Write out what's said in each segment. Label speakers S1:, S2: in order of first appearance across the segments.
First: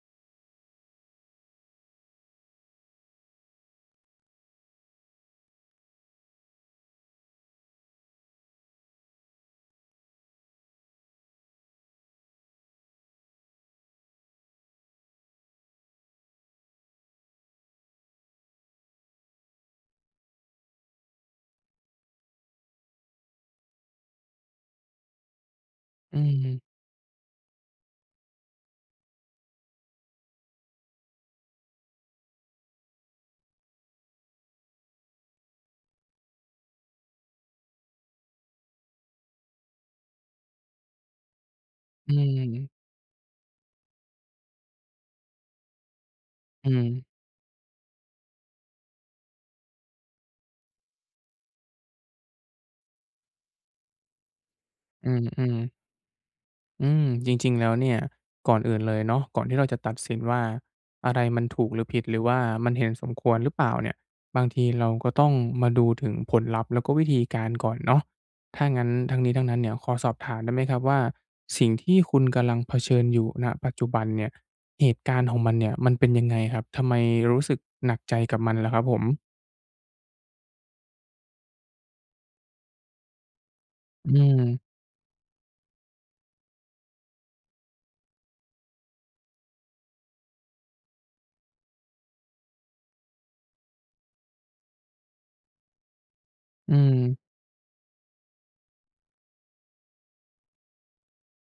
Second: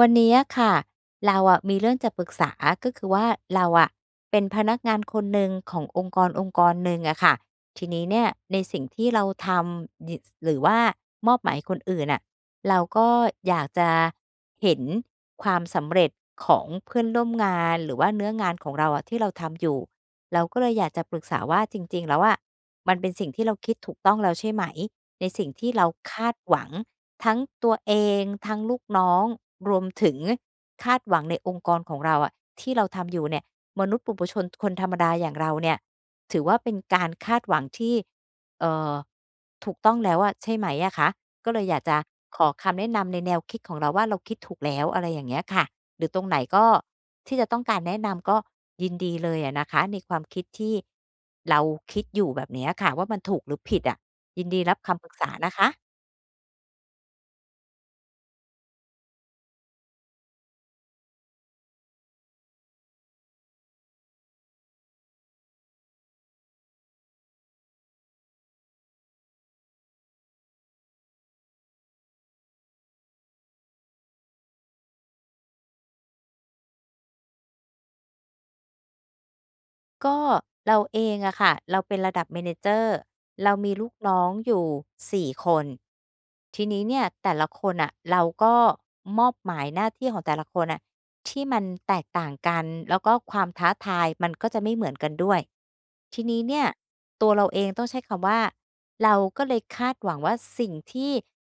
S1: วันนี้อะค่ะ เราอะมีเรื่องจะปรึกษา ก็คือว่า เราอะเป็นพนักงานคนหนึ่งขององค์กรองค์กรหนึ่งอะค่ะ ทีนี้เนี่ย ในสิ่งที่เราทำ ย หรือว่ามอบหมายคนอื่นน่ะ เราก็อยากจะเห็นความสำเร็จของเพื่อนร่วมงาน หรือว่าเนื้องานของเราอะ ที่เราทำอยู่ เราก็เลยอยากจะปรึกษาว่า จริง ๆ แล้วอะ มันเป็นสิ่งที่เราคิดถูกต้องแล้วใช่ไหม? ในสิ่งที่เราค
S2: อื
S1: าดหว
S2: ม
S1: ัง ทั้งตัวเอง ทั้งลูกน้อง รวมถึงคาดหวังในองค์กรของเราอะ ที่เราทำอยู่เนี่ย มนุษย์ปุถุชน คนธรรมดาอย่างเราเนี่ย ถือว่าเป็นการคาดหวังที่ เอ่อ ถูกต้องแล้วอะ ใช่ไหมอะคะ? ก็เลยอยากจะ
S2: อื
S1: ขอค
S2: ม
S1: ำแนะนำในแนวคิดของเราว่า เราคิดถูกแล้ว อะไรอย่างเงี้ยค่ะ หรือตรงไหนก็
S2: อืม
S1: ที่จะต้องการแนะนำก็ยินดีเลยอะนะคะ ในความคิดที่เราคิดอยู่แบบนี้อะค่ะว่า มันถูกหรือ ผิดอะ? ยินดีรับคำป
S2: อื
S1: รึกษานะ
S2: อ
S1: ค
S2: ๆ
S1: ะ
S2: อืม จริง ๆ แล้วเนี่ย ก่อนอื่นเลยเนาะ ก่อนที่เราจะตัดสินว่า อะไรมันถูกหรือผิด หรือว่ามันเห็นสมควรหรือเปล่าเนี่ย บางทีเราก็ต้องมาดูถึงผลลัพธ์ แล้วก็วิธีการก่อนเนาะ ถ้างั้นทั้งนี้ทั้งนั้นเนี่ย ขอสอบถามได้ไหมครับว่า สิ่งที่คุณกำลังเผชิญอยู่ ณ ปัจจุบันเนี่ย เหตุการณ์ของมันเนี่ย มันเป็นยังไงครับ? ทำไมรู้สึกหนักใจกับมันล่ะครับผม?
S1: ก็เราเองอะค่ะ เราเป็นระดับ manager เรามีลูก
S2: อื
S1: น้องอ
S2: ม
S1: ยู่ 4 คน ทีนี้เนี่ย แต่ละคนน่ะ เราก็มอบหมายหน้าที่ของแต่ละคนน่ะ ที่มันแตกต่างกัน แล้วก็ความท้าทายมันก็จะไม่เหมือนกันด้วย ทีนี้เนี่ย
S2: อืม
S1: ตัวเราเองต้องใช้คำว่า เราก็เลยคาดหวังว่า สิ่งที่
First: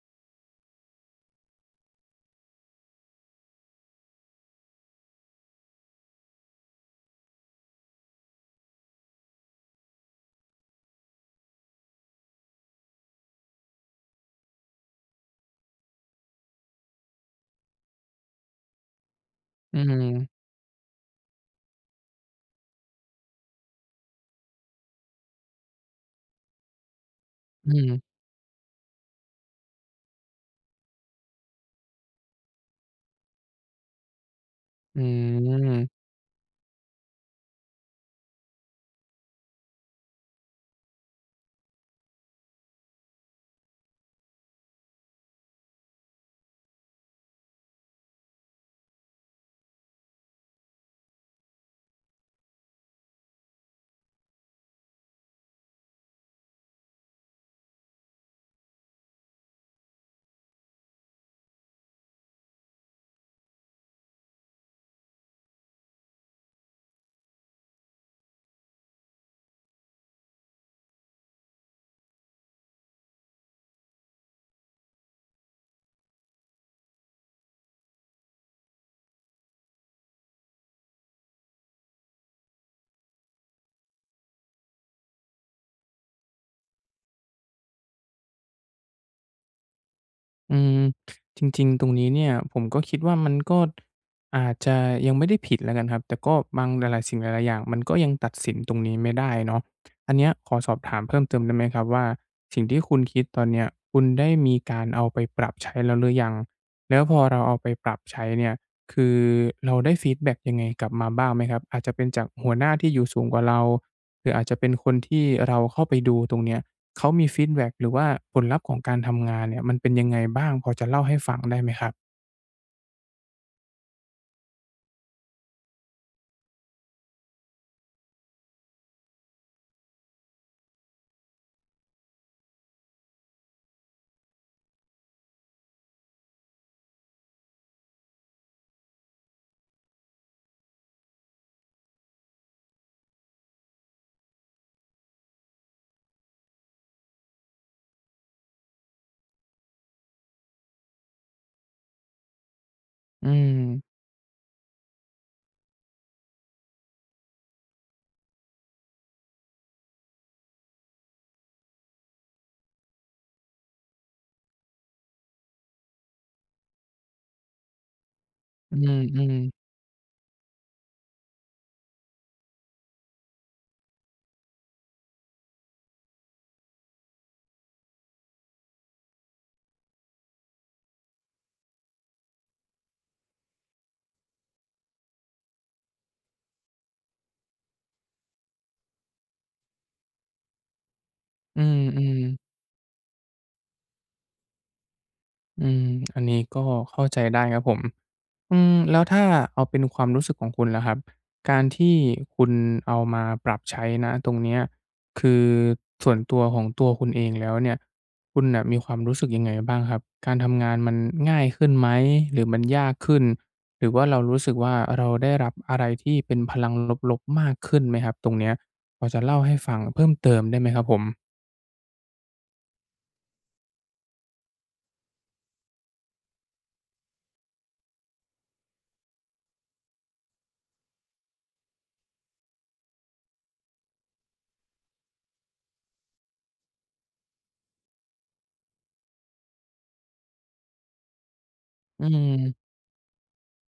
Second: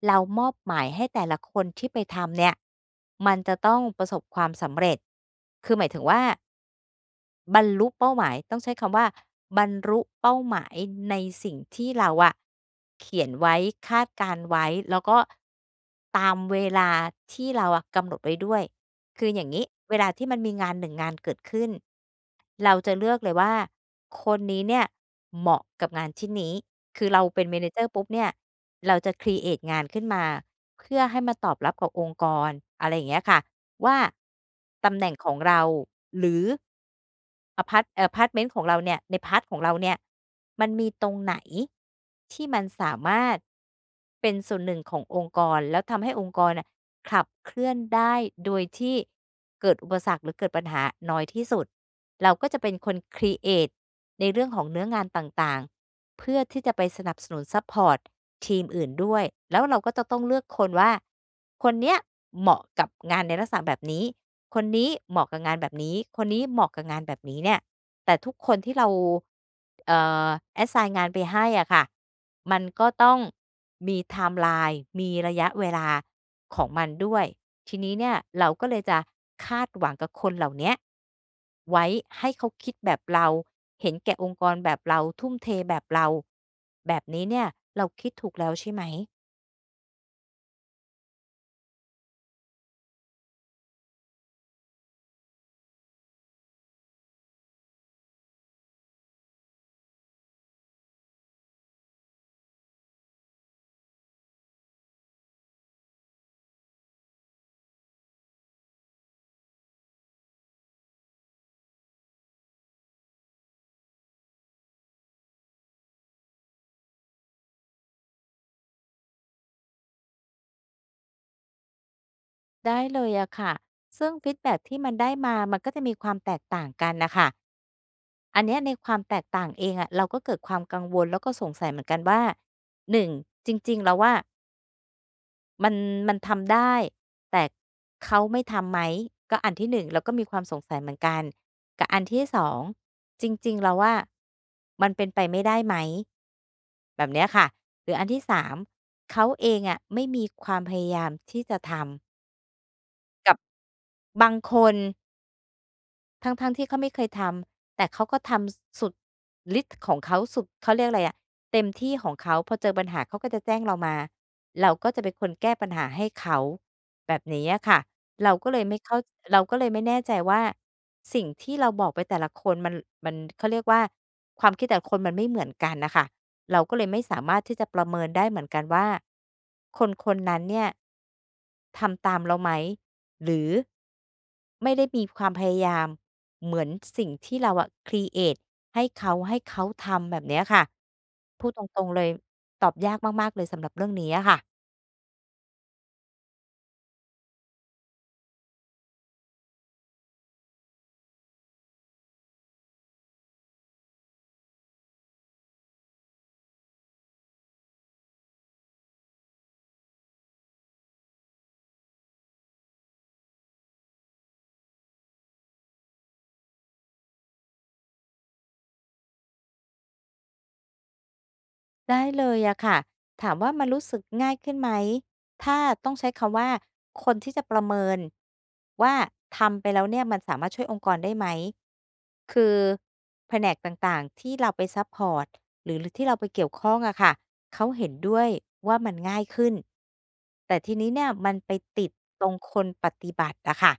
S1: เรามอบหมายให้แต่ละคนที่ไปทำเนี่ย มันจะต้องประสบความสำเร็จ คือหมายถึงว่า บรรลุเป้าหมาย ต้องใช้คำว่า บรรลุ เป้าหมายในสิ่งที่เราอะเขียนไว้ คาดการณ์ไว้ แล้วก็ตามเวลาที่เราอะกำหนดไว้ด้วย คืออย่างงี้
S2: อื
S1: เวลาที
S2: อ
S1: ่มันมีงาน 1 งานเกิดขึ้น เราจะเลือกเลยว่า คนนี้เนี่ย เหมาะกับงานชิ้นนี้ คือเราเป็น
S2: อื
S1: manager ป
S2: ม
S1: ุ๊บเนี่ย เราจะ ครีเอต งานขึ้นมา เพื่อให้มาตอบรับกับองค์กร อะไรอย่างเงี้ยค่ะว่า ต
S2: อ
S1: ำ
S2: ื
S1: แหน่งของเรา
S2: ม
S1: หรือ อ่า พาร์ต เอ่อ พาร์ต เม้นของเราเนี่ย ใน พาร์ต ของเราเนี่ย มันมีตรงไหนที่มันสามารถเป็นส่วนหนึ่งขององค์กร แล้วทำให้องค์กรน่ะ ขับเคลื่อนได้โดยที่เกิดอุปสรรค หรือเกิดปัญหาน้อยที่สุด เราก็จะเป็นคน ครีเอต ในเรื่องของเนื้องานต่าง ๆ เพื่อที่จะไปสนับสนุนซัปพอร์ตทีมอื่นด้วย แล้วเราก็จะต้องเลือกคนว่า คนเนี้ยเหมาะกับงานในลักษณะแบบนี้ คนนี้เหมาะกับงานแบบนี้ คนนี้เหมาะกับงานแบบนี้เนี่ย แต่ทุกคนที่เรา เอ่อ assign งานไปให้อะค่ะ มันก็ต้องมีไทม์ไลน์มีระยะเวลาของมันด้วย ทีนี้เนี่ย เราก็เลยจะคาดหวังกับคนเหล่าเนี้ยไว้ให้เขาคิดแบบเรา เห็นแก่องค์กรแบบเรา ทุ่มเทแบบเรา แบบนี้เนี่ย เราคิดถูกแล้วใช่ไหม?
S2: อืม จริง ๆ ตรงนี้เนี่ย ผมก็คิดว่ามัน ก็ ท อาจจะยังไม่ได้ผิดแล้วกันครับ แต่ก็บาง หลาย ๆ สิ่งหลาย ๆ อย่าง มันก็ยังตัดสินตรงนี้ไม่ได้เนาะ อันเนี้ยขอสอบถามเพิ่มเติมได้ไหมครับว่า สิ่งที่คุณคิดตอนเนี้ยคุณได้มีการเอาไปปรับใช้แล้วหรือยัง? แล้วพอเราเอาไปปรับใช้เนี่ย คือเราได้ฟีดแบ็กยังไงกลับมาบ้างไหมครับ? อาจจะเป็นจากหัวหน้าที่อยู่สูงกว่าเรา หรืออาจจะเป็นคน ที่เราเข้าไปดูตรงเนี้ย เขามีฟีดแบ็ก หรือว่าผลลัพธ์ของการทำงานเนี่ย มันเป็นยังไงบ้างพอจะเล่าให้ฟัง ได้ไหมครับ?
S1: ได้เลยอะค่ะ ซึ่งฟีดแบ็กที่มันได้มามันก็จะมีความแตกต่างกันน่ะค่ะ อันเนี้ยในความแตกต่างเองอะเราก็เกิดความกังวล แล้วก็สงสัยเหมือนกันว่า 1 จริง ๆ แล้วอะ มัน มันทำได้ แต่เขาไม่ทำไหม? ก็อันที่ 1 แล้วก็มีความสงสัยเหมือนกัน กับอันที่ 2 จริง ๆ แล้วอะ มันเป็นไปไม่ได้ไหม? แบบเนี้ยค่ะ หรืออันที่ 3 เขาเองอะไม่มีความพยายามที่จะทำ
S2: อื
S1: กับ
S2: ม
S1: บางคน ทั้ง ๆ ที่เขาไม่เคยทำ แต่เขาก็ทำ ส สุดฤทธิ์ของเขาสุด เขาเรียกอะไรอะ เต็มที่ของเขา พอเจอปัญหาเขาก็จะแจ้งเรามา เราก็จะเป็นคนแก้ปัญหาให้เขา แบบนี้อะค่ะ เราก็เลยไ
S2: อ
S1: ม
S2: ื
S1: ่เข้า
S2: ม
S1: เรา
S2: ๆ
S1: ก็เลยไม่แน่ใจว่า สิ่งที่เราบอกไปแต่ละคนมัน มัน เขาเรียกว่า ความคิดแต่ละคนมันไม่เหมือนกันน่ะค่ะ เราก็เลยไม่สามารถที่จะประเมินได้เหมือนกันว่า คน ๆ นั้นเนี่ยทำตามเราไหม? หรือ ไม่ได้มีความพยายามเหมือนสิ่งที่เราอะครีเอตให้เขา ให้เขาทำแบบเนี้ยค่ะ พูด
S2: อื
S1: ตรง ๆ เลย
S2: ม ๆ
S1: ตอบยากมาก ๆ เลยสำหรับเรื่องนี้อะค่ะ
S2: อืม อันนี้ก็เข้าใจได้ครับผม อืม แล้วถ้าเอาเป็นความรู้สึกของคุณล่ะครับ การที่คุณเอามาปรับใช้ ณ ตรงเนี้ย คือส่วนตัวของตัวคุณเองแล้วเนี่ย คุณน่ะมีความรู้สึกยังไงบ้างครับ? การทำงานมันง่ายขึ้นไหม หรือมัน ยากขึ้น? หรือว่าเรารู้สึกว่า เราได้รับอะไรที่เป็นพลังลบ ๆ มากขึ้นไหมครับตรงเนี้ย? พอจะเล่าให้ฟังเพิ่มเติมได้ไหมครับผม?
S1: ได้เลยอะค่ะ ถามว่า มันรู้สึกง่ายขึ้นไหม? ถ้าต้องใช้คำว่า คนที่จะประเมินว่า ทำไปแล้วเนี่ยมันสามารถช่วยองค์กรได้ไหม? คือแผนกต่าง ๆ ที่เราไปซัปพอร์ตหรือ ร ที่เราไปเกี่ยวข้องอะค่ะ เขาเห็นด้วยว่า มันง่ายขึ้น แต่ทีนี้เนี่ยมันไปติด
S2: อื
S1: ตรง
S2: ม
S1: คนปฏิบัติอะค่ะ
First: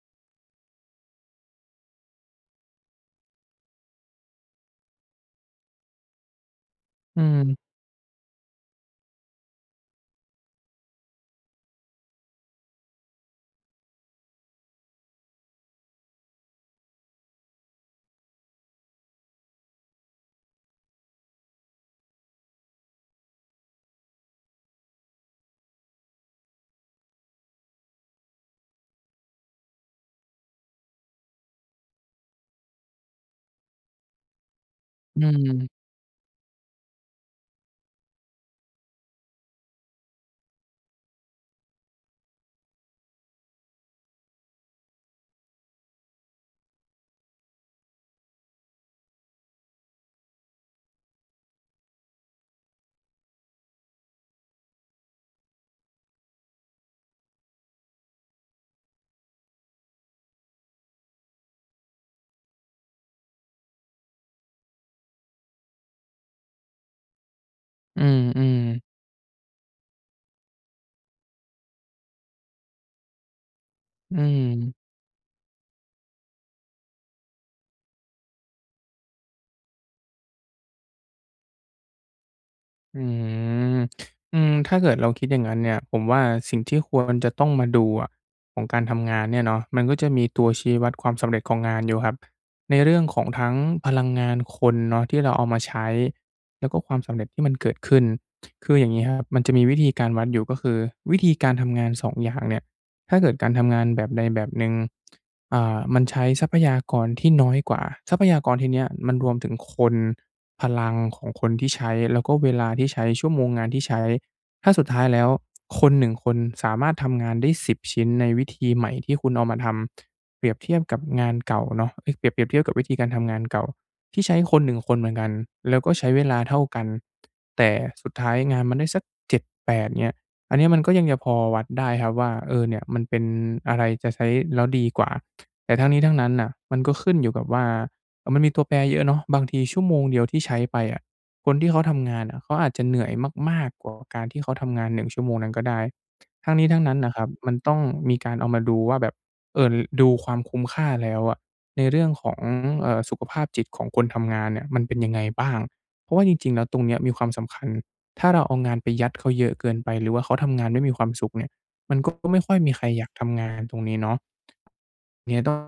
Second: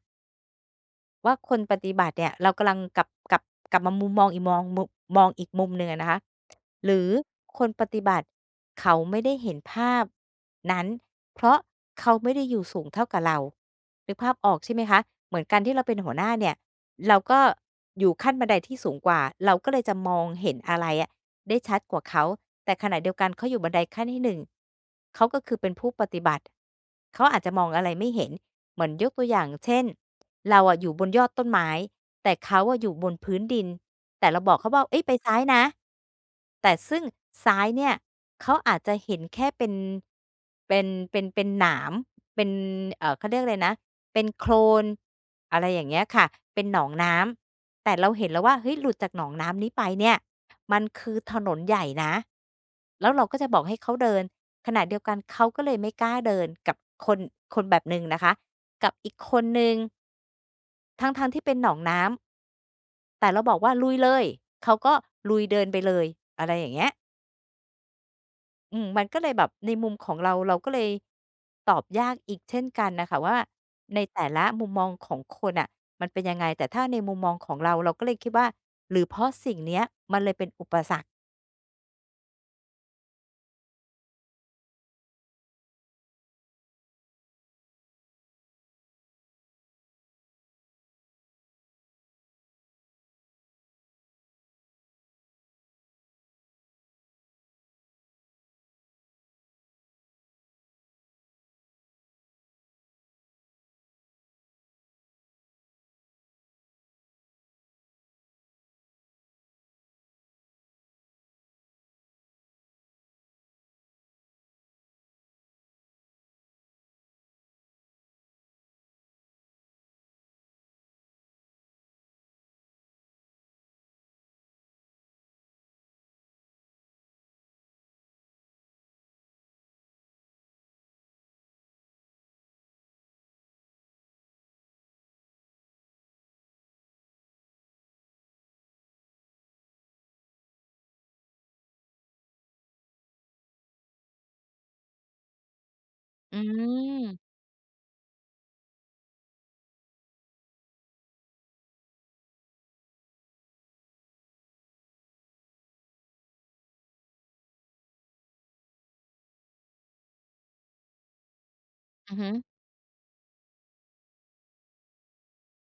S1: ว่า คนปฏิบัติเนี่ย เรากำลังกลับ กลับ กลับมามุมมองอีก มองมุ มองอีกมุมหนึ่งอะนะคะ หรือ
S2: อืม
S1: คนปฏิบัติเขาไม่ได้เห็นภาพนั้น เพราะเขาไม่ได้อยู่สูงเท่ากับเรา นึกภาพออกใช่ไหมคะ เหมือนการที่เราเป็นหัวหน้าเนี่ยเราก็อยู่ขั้นบันไดที่สูงกว่า เราก็เลยจะมองเห็นอะไรอะได้ชัดกว่าเขา แต่ขณะเดียวกันเขาอยู่บันไดขั้นที่ 1 เขาก็คือเป็นผู้ปฏิบัติ เขาอาจจะมองอะไรไม่เห็น เหมือน ยกตัวอย่างเช่น เราอะอยู่บนยอดต้นไม้แต่เขาอะอยู่บนพื้นดิน แต่เราบอกเขาว่า "เฮ้ย! ไป
S2: อื
S1: ซ้ายนะ"
S2: ม
S1: แต่ ซึ่งซ้ายเนี่ยเขาอาจจะเห็นแค่เป็น เป็น เป็น เป็นหนาม เป็น เอ่อ เขาเรียกอะไรนะ เป็นโคลน อะไรอย่างเงี้ยค่ะ เป็นหนองน้ำ แต่เราเห็นแล้วว่า "เฮ้ย! หลุดจากหนองน้ำนี้ไปเนี่ยมันคือถนนใหญ่นะ" แล้วเราก็จะบอกให้เขาเดิน ขณะเดียวกัน เขาก็เลยไม่กล้าเดิน กับคน คนแบบหนึ่งนะคะ กับอีกคนหนึ่ง ทั้ง ๆ ที่เป็นหนองน้ำ แต่เราบอกว่า "ลุยเลย" เขาก็ลุยเดินไปเลย อะไรอย่างเงี้ย
S2: อืม
S1: อื
S2: ๆ
S1: ม มันก็เลยแบบในมุมของเรา เราก็เลย ตอบยากอีกเช่นกันน่ะค่ะว่า ใน
S2: อ
S1: แ
S2: ื
S1: ต่ละมุม
S2: ม
S1: มองของคนน่ะ มันเป็นยังไง แต่ถ้าในมุมมองของเรา เราก็เลยคิดว่า "หรือเพราะสิ่งเนี้ย มันเลยเป็นอุปสรรค"?
S2: อือ อืม ถ้าเกิดเราคิดอย่างงั้นเนี่ย ผมว่าสิ่งที่ควรจะต้องมาดูอะ ของการทำงานเนี่ยเนาะ มันก็จะมีตัวชี้วัดความสำเร็จของงานอยู่ครับ ในเรื่องของทั้งพลังงานคนเนาะ ที่เราเอามาใช้ แล้วก็ความสำเร็จที่มันเกิดขึ้น คืออย่างงี้ครับ มันจะมีวิธีการวัดอยู่ ก็คือวิธีการทำงาน 2 อย่างเนี่ย ถ้าเกิดการทำงานแบบใดแบบหนึ่ง อ่า มันใช้ทรัพยากรที่น้อยกว่า ทรัพยากรที่เนี้ย มันรวมถึงคน พลังของคนที่ใช้ แล้วก็เวลาที่ใช้ ชั่วโมงงานที่ใช้ ถ้าสุดท้ายแล้ว คน 1 คนสามารถทำงานได้ 10 ชิ้น ในวิธีใหม่ที่คุณเอามาทำ เปรียบเทียบกับงานเก่าเนาะ เอ๊ย! เปรียบ เปรียบเทียบกับวิธีการทำงานเก่า ที่ใช้คน 1 คนเหมือนกัน แล้วก็ใช้เวลาเท่ากัน แต่สุดท้ายงานมันได้สัก 7-8 เงี้ย อันนี้มันก็ยังจะพอวัดได้ครับว่า เออ เนี่ย มันเป็น อะไรจะใช้แล้วดีกว่า แต่ทั้งนี้ทั้งนั้นน่ะ มันก็ขึ้นอยู่กับว่า เอ่อ มันมีตัวแปรเยอะเนาะ บางทีชั่วโมงเดียวที่ใช้ไปอะ คนที่เขาทำงานอะ เขาอาจจะเหนื่อยมาก ๆ กว่าการที่เขาทำงาน 1 ชั่วโมงนั้นก็ได้
S1: อื
S2: ทั้งนี้ทั้งนั้นน่ะค
S1: อ
S2: รับ มันต้องมีการเอามาดูว่าแบบ เอ่อ ล ดูความคุ้มค่าแล้วอะ ในเรื่องของ เอ่อ สุขภาพจิตของคนทำงานเนี่ย มันเป็นยังไงบ้าง? เพราะว่าจริง ๆ แล้ว ตรงเนี้ยมีความสำคัญ ถ้าเราเอางานไปยัดเขาเยอะเกินไป หรือว่าเขาทำงานไม่มีความสุขเนี่ย มันก
S1: อ
S2: ็
S1: ือฮ
S2: ก็
S1: ึ
S2: ไม่ค่อยมีใครอยากทำงานตรงนี้เนาะ เงี้ย ต้อง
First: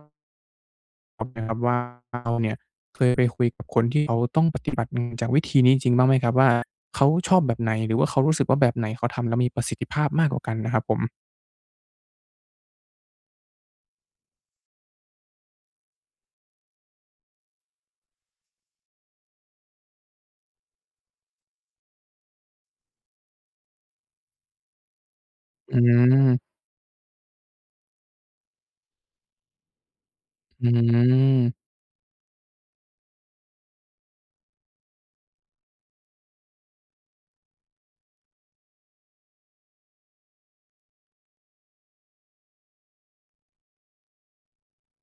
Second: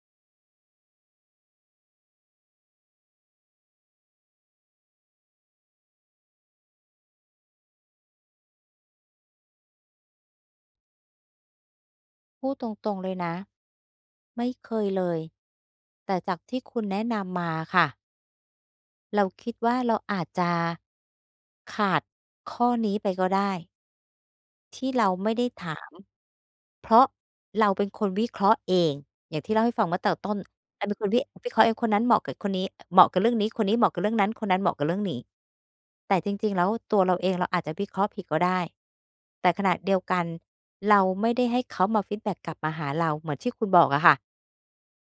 S2: [unintelligible] ว่าเราเนี่ยเคยไปคุยกับคนที่เขาต้อง ปฏิบัติ อืม จากวิธีนี้จริงบ้างไหมครับว่า เขาชอบแบบไหน หรือว่าเขารู้สึกว่า แบบไหนเขาทำแล้วมีประสิทธิภาพมากกว่ากันนะครับผม?
S1: พูดตรง ๆ เลยนะ ไม่เคยเลย แต่จากที่คุณแนะนำมาค่ะ เราคิดว่า เราอาจจะ ขาดข้อนี้ไปก็ได้ ที่เราไม่ได้ถ
S2: อื
S1: าม
S2: ม
S1: เพราะเราเป็นคนวิเคราะห์เอง อย่างที่เล่าให้ฟังเมื่อเติบต้น
S2: อื
S1: อันนั้นคือวิ วิ
S2: ม
S1: เคราะห์เอง คนนั้นเหมาะกับ อ คนนี้ เหมาะกับเรื่องนี้ คนนี้เหมาะกับเรื่องนั้น คนนั้นเหมาะกับเรื่องหมี่ แต่จริง ๆ แล้วตัวเราเอง เราอาจจะวิเคราะห์ผิดก็ได้ แต่ขณะเดียวกันเราไม่ได้ให้เขามาฟีดแบ็กกลับมาหาเรา เหมือนที่คุณบอกอะค่ะ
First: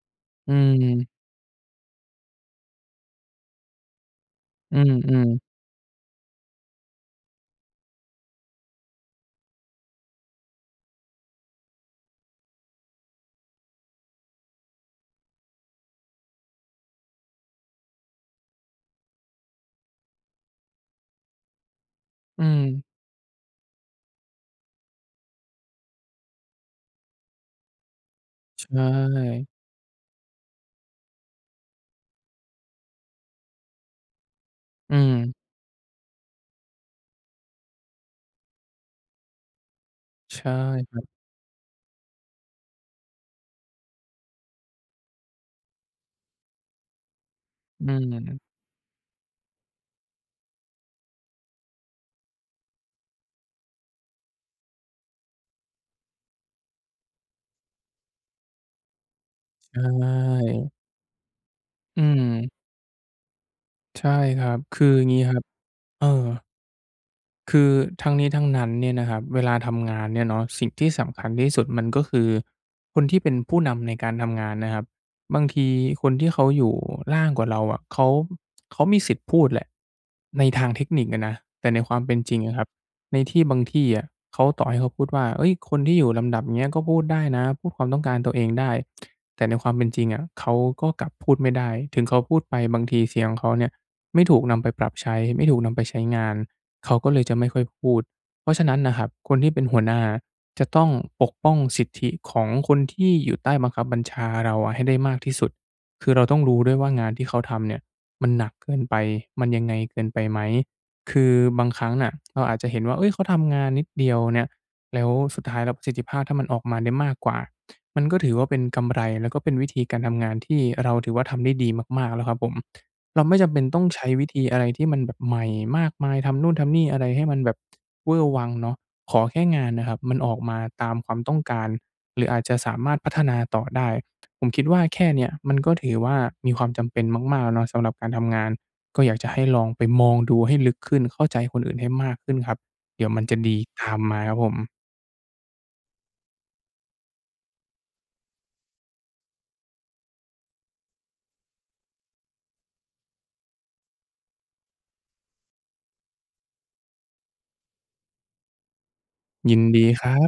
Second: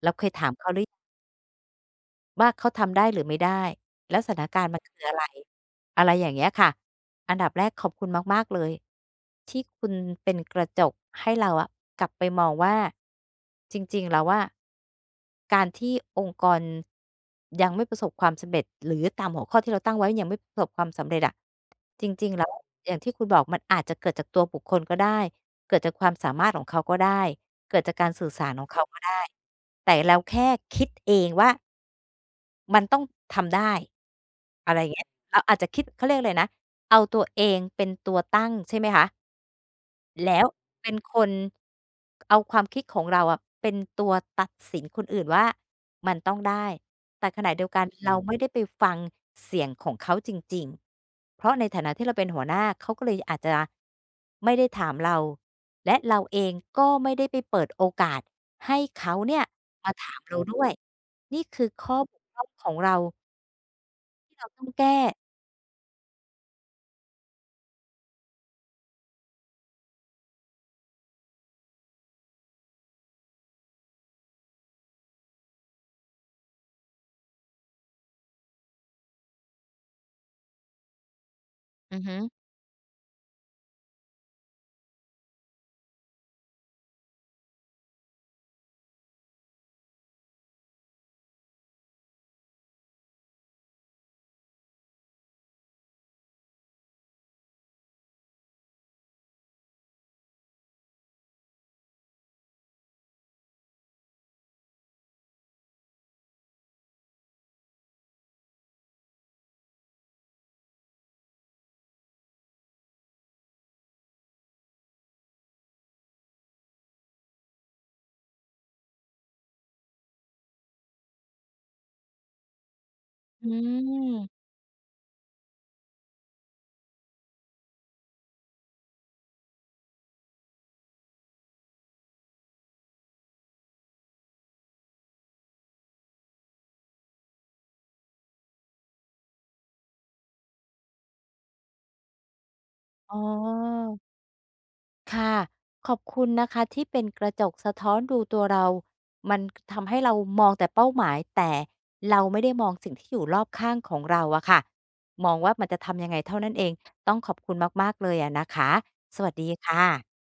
S1: แล้วเคยถา
S2: อื
S1: มเขา ร
S2: ม
S1: ว่าเขาทำได้หรือไม่ได้? แล้วสถานการณ์
S2: อ
S1: ม
S2: ื
S1: ันคืออะไร?
S2: ม ๆ
S1: อะไรอย่างเงี้ยค่ะ อันดับแรกขอบคุณมาก ๆ เลย ที่คุณเป็นกระจกให้ เราอะกลับไปมองว่า จริง ๆ แล้วอะ การที่องค์กรยังไม่ประสบความสำเร็จ หรือตามหัวข้อที่เราตั้งไว้ยังไม่ประสบ ความสำเร็จอะ จริง ๆ
S2: อ
S1: แ
S2: ื
S1: ล้ว
S2: ม
S1: อย่างที่คุณบอกมันอาจจะเกิดจากตัวบุคคลก็ได้ เกิดจากความสามารถของเขาก็ได้ เกิดจากการสื่อสารข
S2: ใ
S1: อ
S2: ช
S1: งเขาก็ได้
S2: ่
S1: แต่เรา แค่คิด เองว่า มันต้องทำได้ อะไร
S2: อื
S1: เงี้ย
S2: ม
S1: เราอาจจะคิด เขาเรียกอะไรนะ เอาตัวเองเป็นตัวตั้ง ใช่ไหมคะ แล
S2: ใช
S1: ้ว
S2: ่
S1: เป
S2: ค
S1: ็น
S2: รับ
S1: คน ก เอาความคิดของเราอะ เป็นตัวตัดสินคนอื่นว่า มันต้องได้ แต่ขณะเดียวก
S2: อ
S1: ั
S2: ื
S1: น เราไม่
S2: ม
S1: ได้ไปฟังเสียงของเขาจริง ๆ เพราะในฐานะที่เราเป็นหัวหน้า เขาก็เลยอาจจะไม่ได้ถามเรา และเราเองก็ไม่ได้ไปเปิดโอกาสให้เขาเนี่ย
S2: ใช
S1: มาถาม เราด้ว
S2: ่
S1: ย นี่คือข้
S2: อ
S1: อ
S2: ื
S1: บกพร่อ
S2: ม
S1: งของเรา
S2: ใช่
S1: ที่
S2: ค
S1: เร
S2: ร
S1: า
S2: ับ
S1: ต้อง
S2: ค
S1: แ
S2: ื
S1: ก
S2: อ
S1: ้
S2: งี้ครับ เออ คือทั้งนี้ทั้งนั้นเนี่ยนะครับ เวลาทำงานเนี่ยเนาะ สิ่งที่สำคัญที่สุด มันก็คือคนที่เป็นผู้นำในการทำงานนะครับ บางทีคนที่เขาอยู่ล่างกว่าเราอะ เขา เขามีสิทธิ์พูดแหละ ในทางเทคนิคอะนะ แต่ในคว
S1: อ
S2: า
S1: ื
S2: ม
S1: อ
S2: เ
S1: ฮ
S2: ป
S1: ึ
S2: ็นจริงอะครับ ในที่บางที่อะ เขา ต่อให้เขาพูดว่า เอ๊ย! คนที่อยู่ลำดับเงี้ยก็พูดได้นะ พูดความต้องการตัวเองได้ แต่ในความเป็นจริงอะ เขาก็กลับพูดไม่ได้ ถึงเขาพูดไปบางทีเสียงเขาเนี่ยไม่ถูกนำไปปรับใช้ ไม่ถูกนำไปใช้งาน เขาก็เลยจะไม่ค่อยพูด เพราะฉะนั้นน่ะครับ คนที่เป็นหัวหน้าจะต้องปกป้องสิทธิของคนที่อยู่ใต้บังคับบัญชาเราอะให้ได้มากที่สุด คือเราต้องรู้ด้วยว่า งานที่เขาทำเนี่ยมันหนักเกินไป มันยังไงเกินไปไหม คือบางครั้งน่ะ เราอาจจะเห็นว่า เอ๊ย! เขาทำงานนิดเดียวเนี่ย แล้วสุดท้ายแล้วประสิทธิภาพ ถ้ามันออกมาได้มากกว่า มันก็ถือว่าเป็นกำไร แล้วก็เป็นวิธีการทำงานที่เราถือว่าทำได้ดีมาก ๆ แล้วครับผม เราไม่จ
S1: อื
S2: ำเป็นต้องใช้วิ
S1: อ
S2: ธีอะไรที่มันแบบใหม่มากมาย ทำนู่น ทำนี่ อะไรให้มันแบบ เว่อร์วังเนาะ ขอแค่งานน่ะครับมันออกมาตามความต้องการ หรืออาจจะสามารถพัฒนาต่อได้ ผมคิดว่าแค่เนี้ยมันก็ถือว่า มีความจำเป็นมาก ๆ แล้วเนาะสำหรับการทำงาน ก็อยากจะให้ลองไปมองดูให้ลึกขึ้น เข้าใจคนอื่นให้มากขึ้นครับ เดี๋ยว
S1: อ๋
S2: มันจะดีตา
S1: อ
S2: มมาครับผม
S1: ค่ะ ขอบคุณนะคะ ที่เป็นกระจกสะท้อนดูตัวเรา มันทำให้เรามองแต่เป้าหมาย แต่เราไม่ได้มองสิ่งที่อยู่รอบข้างของเราอะค่ะ มองว่ามันจะทำยังไงเท่านั้นเอง ต้องขอบคุณมาก ๆ เลยอะนะคะ สวัสดี
S2: ยิน
S1: ค
S2: ด
S1: ่
S2: ี
S1: ะ
S2: ครับ